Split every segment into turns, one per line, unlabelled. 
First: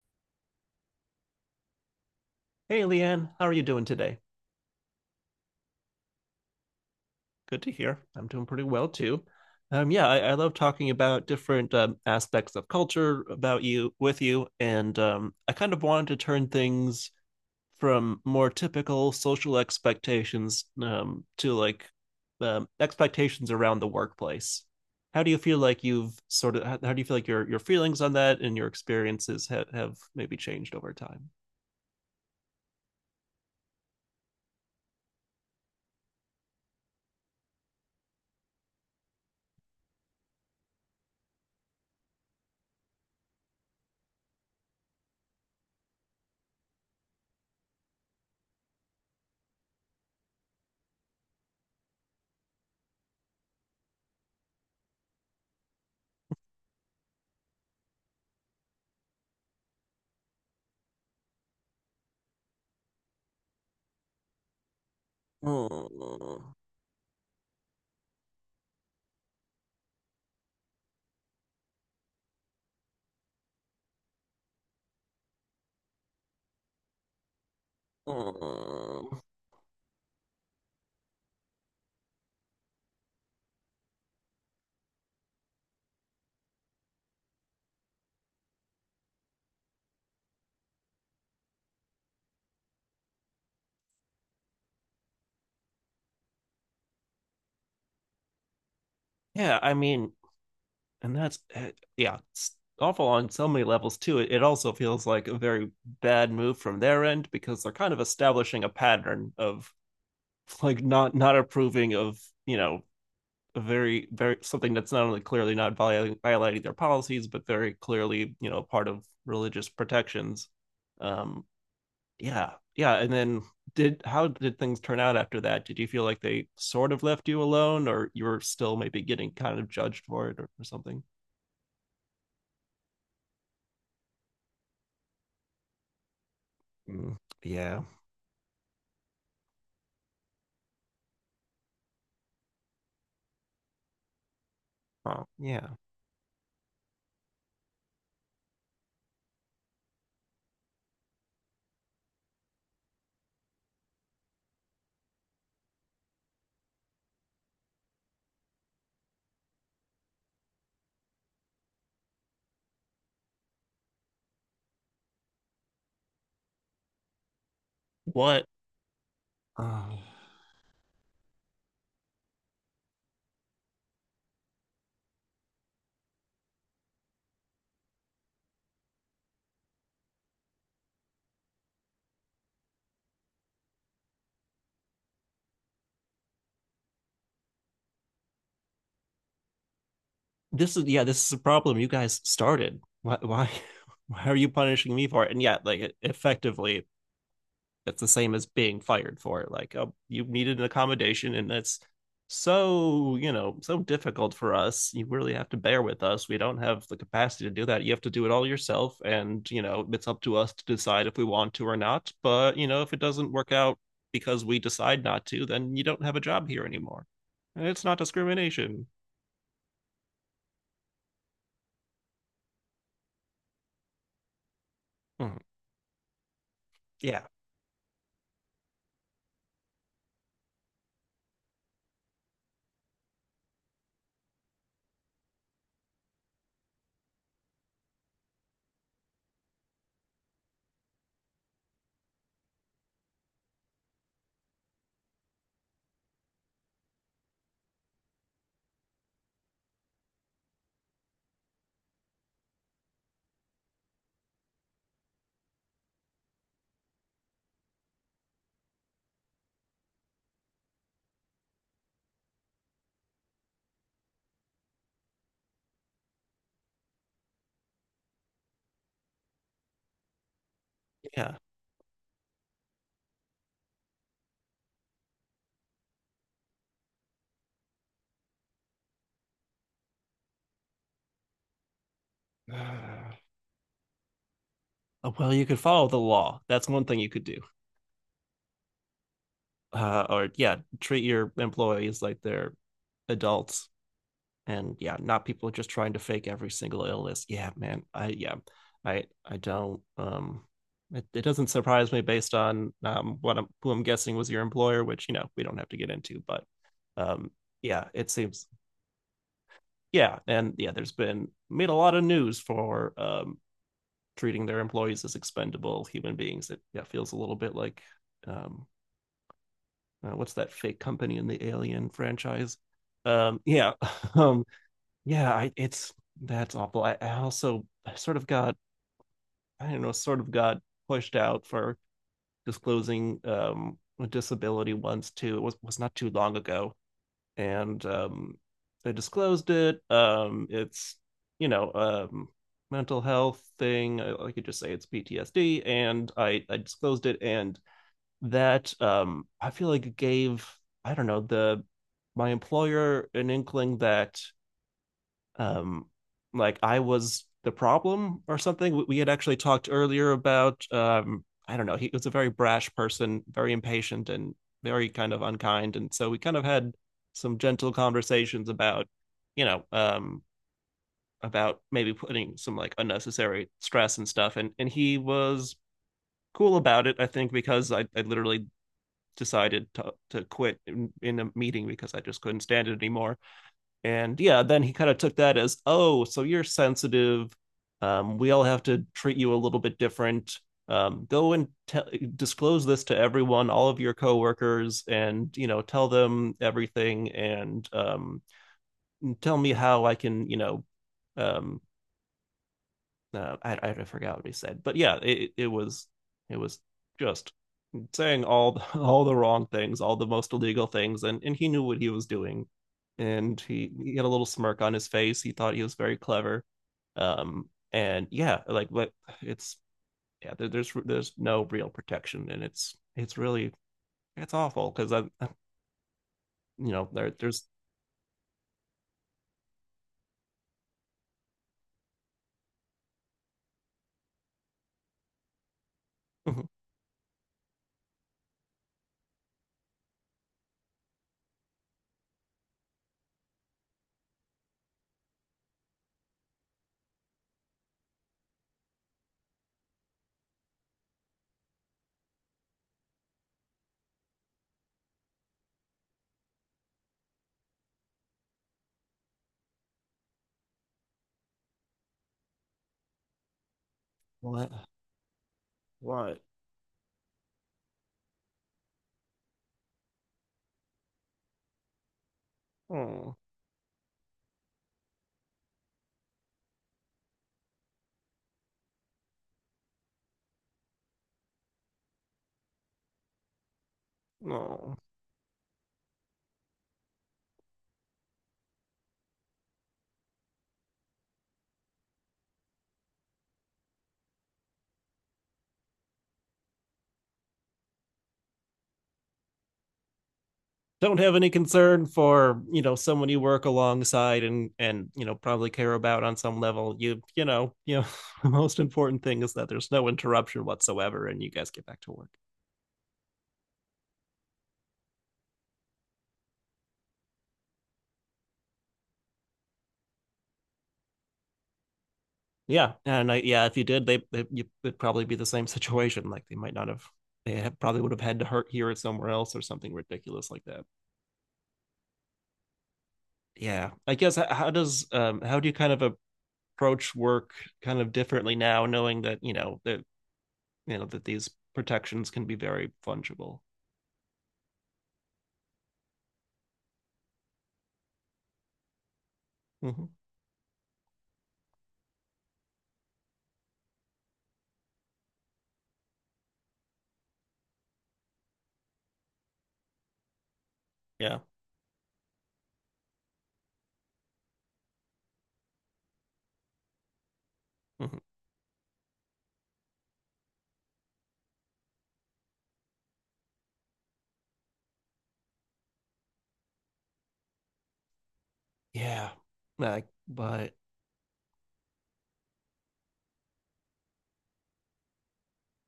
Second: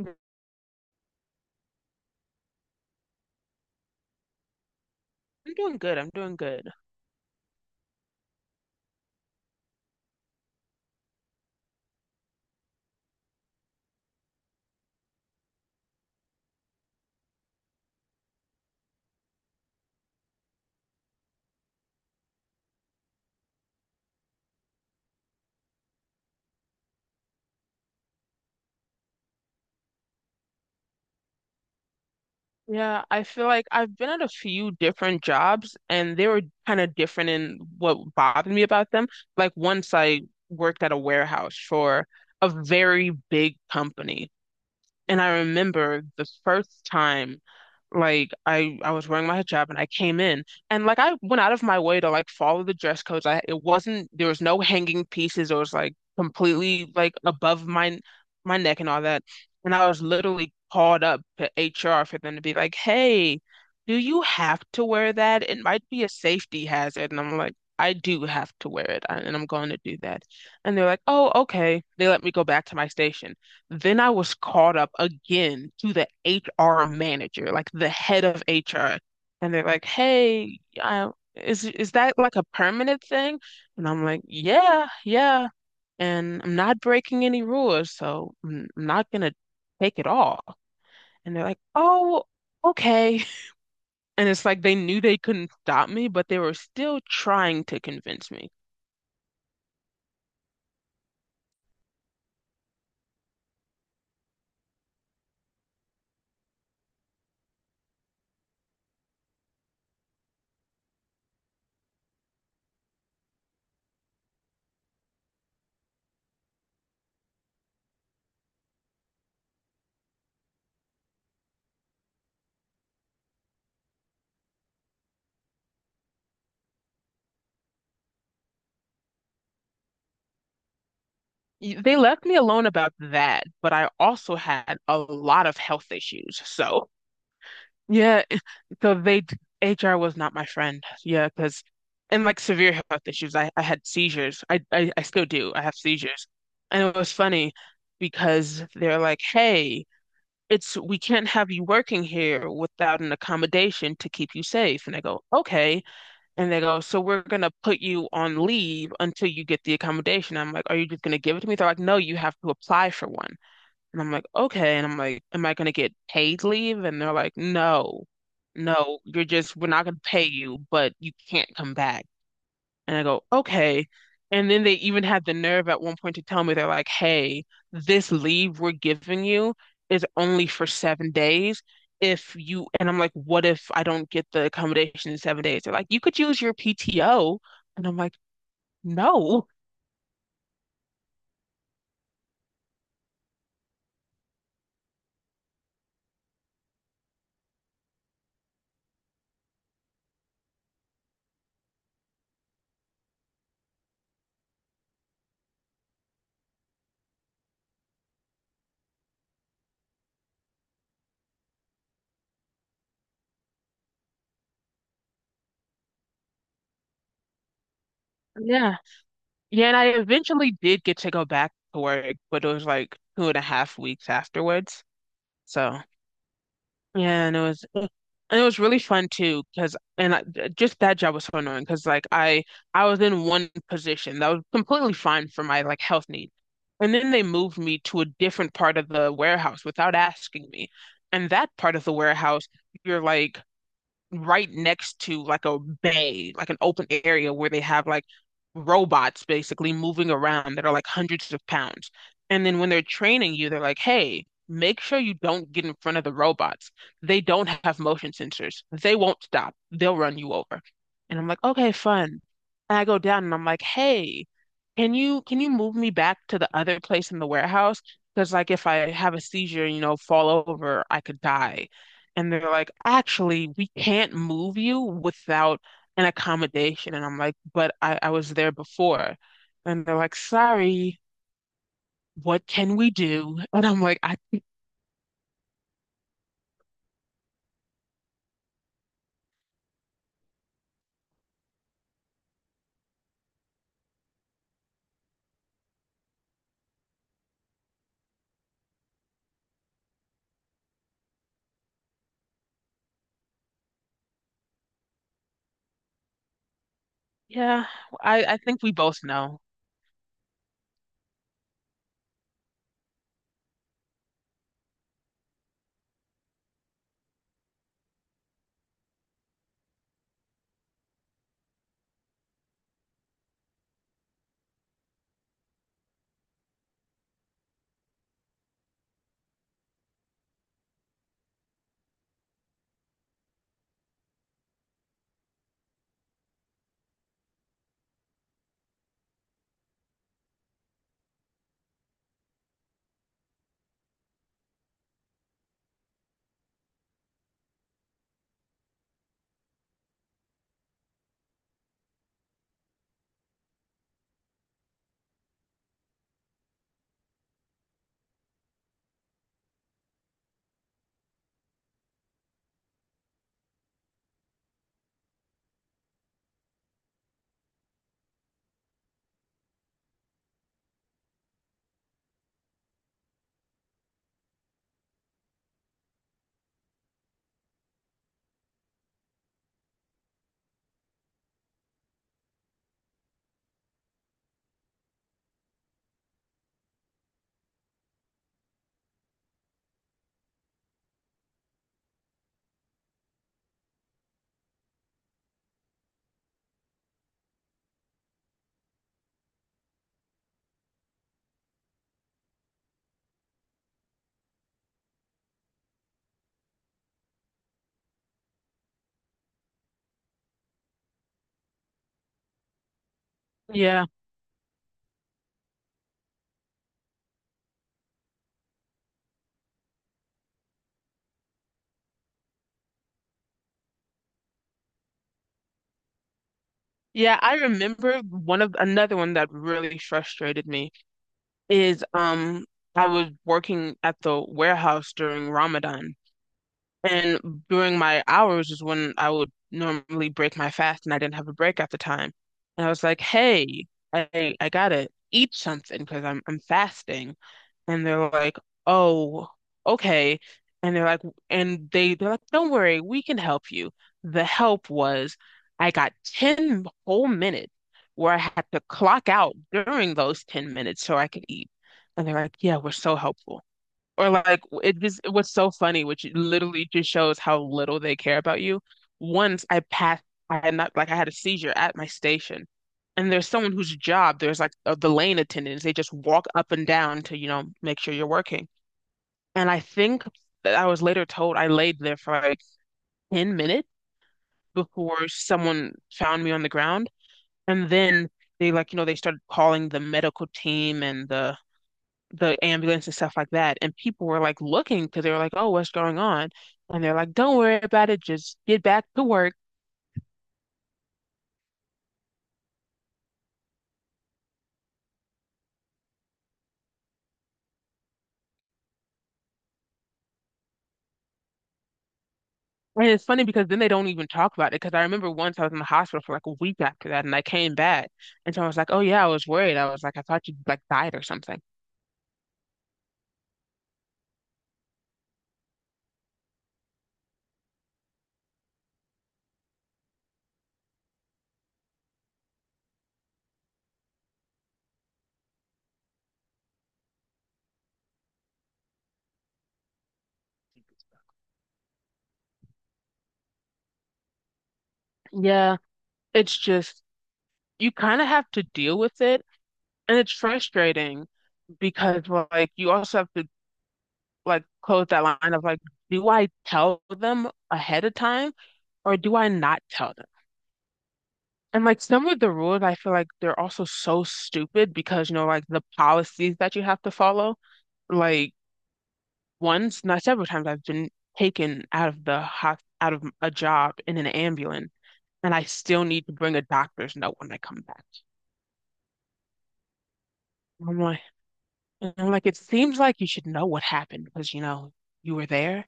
I'm
Hey, Leanne, how are you doing today?
doing good. I'm doing good.
Good to hear. I'm doing pretty well too. I love talking about different aspects of culture about you with you, and I kind of wanted to turn things from more typical social expectations to like expectations around the workplace. How do you feel like you've sort of how do you feel like your feelings on that and your experiences have maybe changed over time?
Yeah, I feel like I've been at a few different jobs and they were kind of different in what bothered me about them. Like once I worked at a warehouse for a very big company. And I remember the first time, like I was wearing my hijab and I came in and like I went out of my way to like follow the dress codes. I it wasn't, there was no hanging pieces. It was like completely like above my neck and all that. And I was literally called up to HR for them to be like, "Hey, do you have to wear that? It might be a
Mm,
safety hazard." And I'm like, "I do have to wear it, and I'm going to do that." And they're like, "Oh, okay." They let me go back to my station. Then I was called up again to the HR manager, like the head of HR.
mm.
And they're like, hey, is that like a permanent thing? And I'm like, yeah, yeah. And I'm not breaking any rules, so I'm not gonna take it all. And they're like, oh, okay. And it's like they knew they couldn't stop me, but they were still trying to convince me.
Yeah, I mean, and that's yeah, it's awful on so many levels too. It also feels like a very bad move from their end because they're kind of establishing a pattern of like not approving of you know a very something that's not only clearly not violating their policies, but very clearly, you know, part of religious protections. um yeah, yeah. And then did how did things turn out after that? Did you feel like they sort of left you alone, or you were still maybe getting kind of judged for it, or something?
They left me alone about that, but I also had a lot of health issues. So,
Mm, yeah.
yeah. So they HR was not my friend. Yeah, because and like severe health issues. I had seizures. I still
Oh,
do. I
yeah.
have seizures. And it was funny because they're like, "Hey, it's we can't have you working here without an accommodation to keep you safe." And I go, "Okay." And they go, "So we're gonna put you on leave until you get the accommodation." I'm like, "Are you just gonna give it to me?" They're like, "No, you have to apply for one." And I'm like, okay. And I'm like, am I gonna get paid leave? And they're like, no,
What?
no, we're not gonna
Oh.
pay you, but you can't come back. And I go, okay. And then they even had the nerve at one point to tell me, they're like, hey, this leave we're giving you is only for 7 days. If you, and I'm like, what if I don't get the accommodation in 7 days? They're like, you could use your PTO. And I'm like, no.
This is, yeah, this is a problem you guys started. Why? Why? Why are you punishing me for it? And yeah, like it, effectively, that's the same as being fired for it. Like, oh, you needed an accommodation, and that's so, you know, so difficult for us. You really have to bear with us. We don't have the capacity to do that. You have to do it all yourself, and you know it's up to us to decide if we want to or not. But you know, if it doesn't work out because we decide not to, then you don't have a job here anymore, and it's not discrimination.
Yeah, and I eventually did get to go back to work, but it was like 2.5 weeks afterwards.
Hmm.
So
Yeah,
yeah, and it was really fun too, just that job was so annoying because like I was in one position that was completely fine for my like health needs, and then they moved me to a different part of the warehouse without asking me, and that part of the warehouse you're like right next to like a bay, like an open area where they have like robots basically moving around that are like hundreds of pounds. And then when they're training you, they're like, hey, make sure you don't get in front of the robots. They don't have motion sensors. They won't stop. They'll run you over. And I'm like, okay, fun. And I go down and I'm like, hey, can you move me back to the other place in the warehouse? Because like if I have a seizure, fall over, I could
yeah.
die. And they're like, actually, we can't move you without an accommodation. And I'm like, but I was there before. And they're like, sorry, what can we do? And I'm like,
Well, you could follow the law. That's one thing you could do. Or yeah, treat your employees like they're adults, and yeah, not people just trying to fake every single illness. Yeah, man, I yeah, I don't it, it doesn't surprise me based on what I'm, who I'm guessing was your employer, which you know we don't have to get into, but um
yeah,
yeah, it
I
seems.
think we both know.
Yeah, and yeah, there's been made a lot of news for treating their employees as expendable human beings. It yeah feels a little bit like um what's that fake company in the Alien franchise? Yeah, um, yeah, it's that's awful. I also sort of got, I don't know, sort of got pushed out for disclosing a disability once too. It was not too long ago, and I disclosed it. It's, you know, mental health thing. I could just say it's PTSD, and I disclosed it, and that I feel like it gave, I don't know, the my employer an inkling that um like I was the problem or something. We had actually talked earlier about I don't know, he was a very brash person, very impatient and very kind of unkind, and so we kind of had some gentle conversations about you know about maybe putting some like unnecessary stress and stuff, and he was cool about it, I think because I literally decided to quit in a meeting because I just couldn't stand it anymore. And yeah, then he kind of took that as, oh, so you're sensitive. We all have to treat you a little bit different. Go and disclose this to everyone, all of your coworkers, and you know, tell them everything, and tell me how I can, you know, um, I forgot what he said, but yeah, it was, it was just saying all the, all the wrong things, all the most illegal things, and he knew what he was doing, and he
Yeah.
he had a little smirk on his face. He thought he was very clever, and yeah, like but it's yeah, there's no real protection, and it's really it's awful because I, you know, there
Yeah, I
there's
remember one of another one that really frustrated me is I was working at the warehouse during Ramadan. And during my hours is when I would normally break my fast, and I didn't have a break at the time. And I was like, "Hey, I gotta eat something because I'm fasting." And they're like, "Oh, okay." And they're like, and they they're like, "Don't worry, we can help you." The help was I got 10 whole minutes where I had to clock out during those 10 minutes so I could eat. And they're like, "Yeah, we're so helpful." Or like
what
it was so funny, which
what
literally just shows how little they care about you. Once I passed, I had not like I had a seizure at my station, and
oh
there's someone whose job there's like the lane attendants. They just walk up and down to make sure you're working. And I think that I was later told I laid there for like 10 minutes
no,
before someone found me on the ground, and then they, like, they started calling the medical team and the ambulance and stuff like that. And people were like looking because they were like, oh, what's going on? And they're like, don't worry about it. Just get back to work.
don't have any concern for, you know, someone you work alongside, and you know probably care about on some level. You know, you know, the most important thing is that there's no interruption whatsoever, and you guys get back to work.
And it's funny because then they don't even talk about it. Because I remember once I was in the hospital for like a week after that and I came back. And someone was like, oh, yeah, I was worried. I was like, I thought you like died or something.
Yeah, and yeah, if you did, they, it'd probably be the same situation, like they might not have, probably would have had to hurt hear it somewhere else or something ridiculous like that. Yeah, I guess how does how do you kind of approach work kind of differently now, knowing that, you know that, you know that these protections can be very fungible?
Yeah, it's just, you kind of have to deal with it.
Mm-hmm.
And it's frustrating because, well, like, you also have to like close that line of like, do I tell them ahead of time or do I not tell them?
Yeah.
And like some of the rules, I feel like they're also so stupid because, you know, like the policies that you have to follow.
Mhm.
Like once, not several times, I've been taken out of a job in an ambulance, and I still need to bring a doctor's note when I come back.
Yeah. Like, but
I'm like, I'm like, it seems like you should know what happened because, you know, you were there.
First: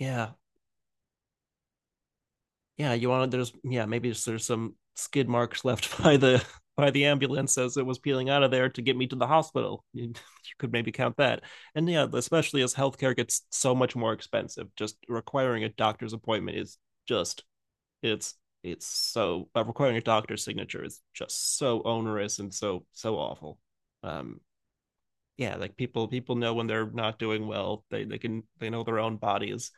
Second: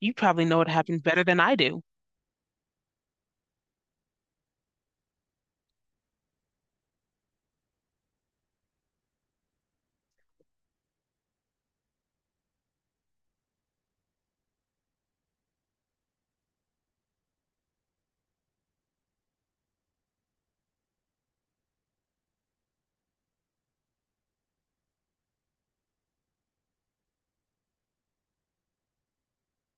You probably know what happened better than I do.
Yeah, you want to, there's, yeah, maybe there's some skid marks left by the ambulance as it was peeling out of there to get me to the hospital. You could maybe count that. And yeah, especially as healthcare gets so much more expensive, just requiring a doctor's appointment is just it's it's so requiring a doctor's signature is just so onerous and so so awful. Um yeah, like people know when they're not doing well. They can they know their own bodies.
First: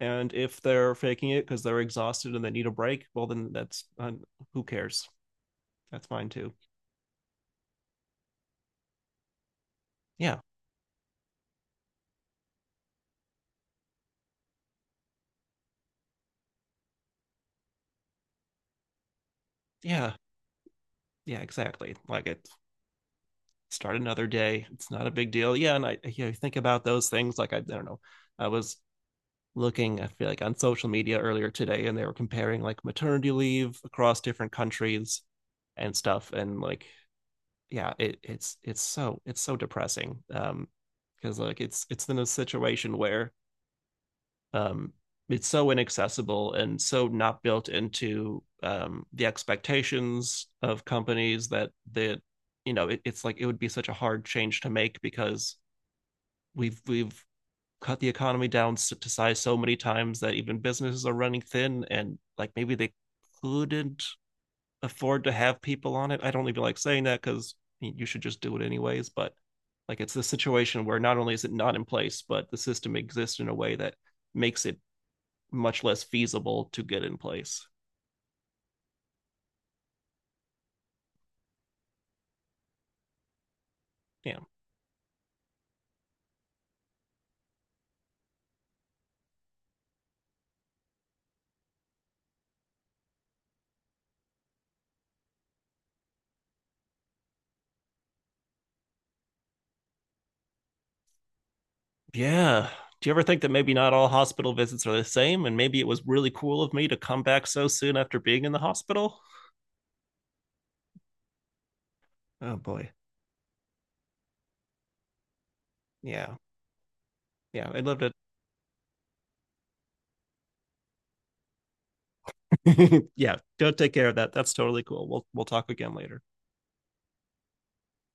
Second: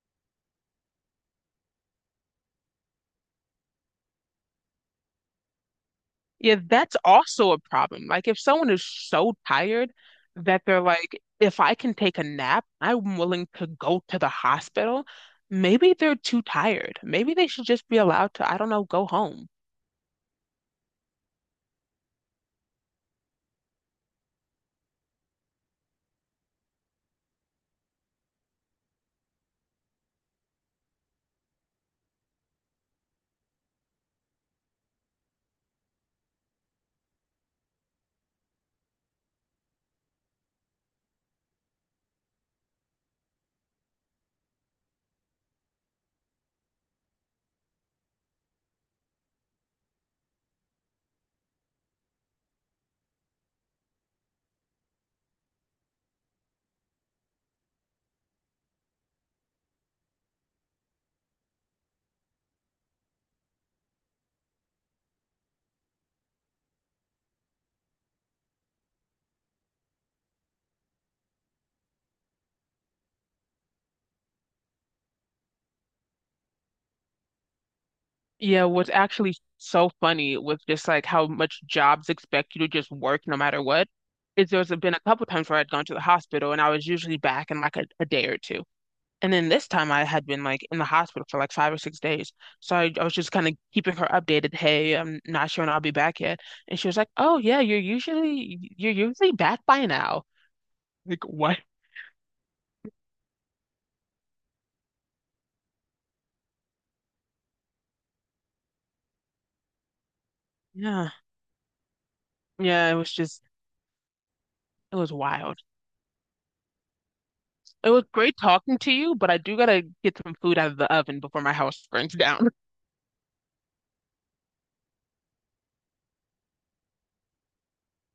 And if they're faking it because they're exhausted and they need a break, well then that's who cares? That's fine too.
Yeah, that's also a problem. Like if someone is so tired
Yeah.
that they're like, if I can take a nap, I'm willing to go to the hospital. Maybe they're too tired. Maybe they should just be allowed to, I don't know, go home.
Yeah. Yeah, exactly. Like it start another day. It's not a big deal. Yeah, and think about those things like I don't know. I was looking, I feel like, on social media earlier today, and they were comparing like maternity leave across different countries and stuff, and like yeah, it's so depressing. Because like it's in a situation where um it's so inaccessible and so not built into the expectations of companies that you know it's like it would be such a hard change to make because we've cut the economy down to size so many times that even businesses are running thin, and like maybe they couldn't afford to have people on it. I don't even like saying that because you should just do it anyways. But like it's the situation where not only is it not in place, but the system exists in a way that makes it much less feasible to get in place.
Yeah, what's actually so funny with just like how much jobs expect you to just work no matter what
Yeah.
is there's been a couple times where I'd gone to the hospital and I was usually back in like a day or two. And then this time I had been like in the hospital for like 5 or 6 days. So I was just kind of keeping her updated. Hey, I'm not sure when I'll be back yet. And she was like, oh yeah, you're usually back by now. Like what?
Yeah. Do you ever think that maybe not all hospital visits are the same? And maybe it was really cool of me to come back so soon after being in the hospital?
Yeah.
Oh
Yeah,
boy.
it was wild.
Yeah. Yeah. I
It
loved
was great talking to you, but I do gotta get some food out of the oven before my house burns down.
it. Yeah. Go take care of that. That's totally cool. We'll talk again later.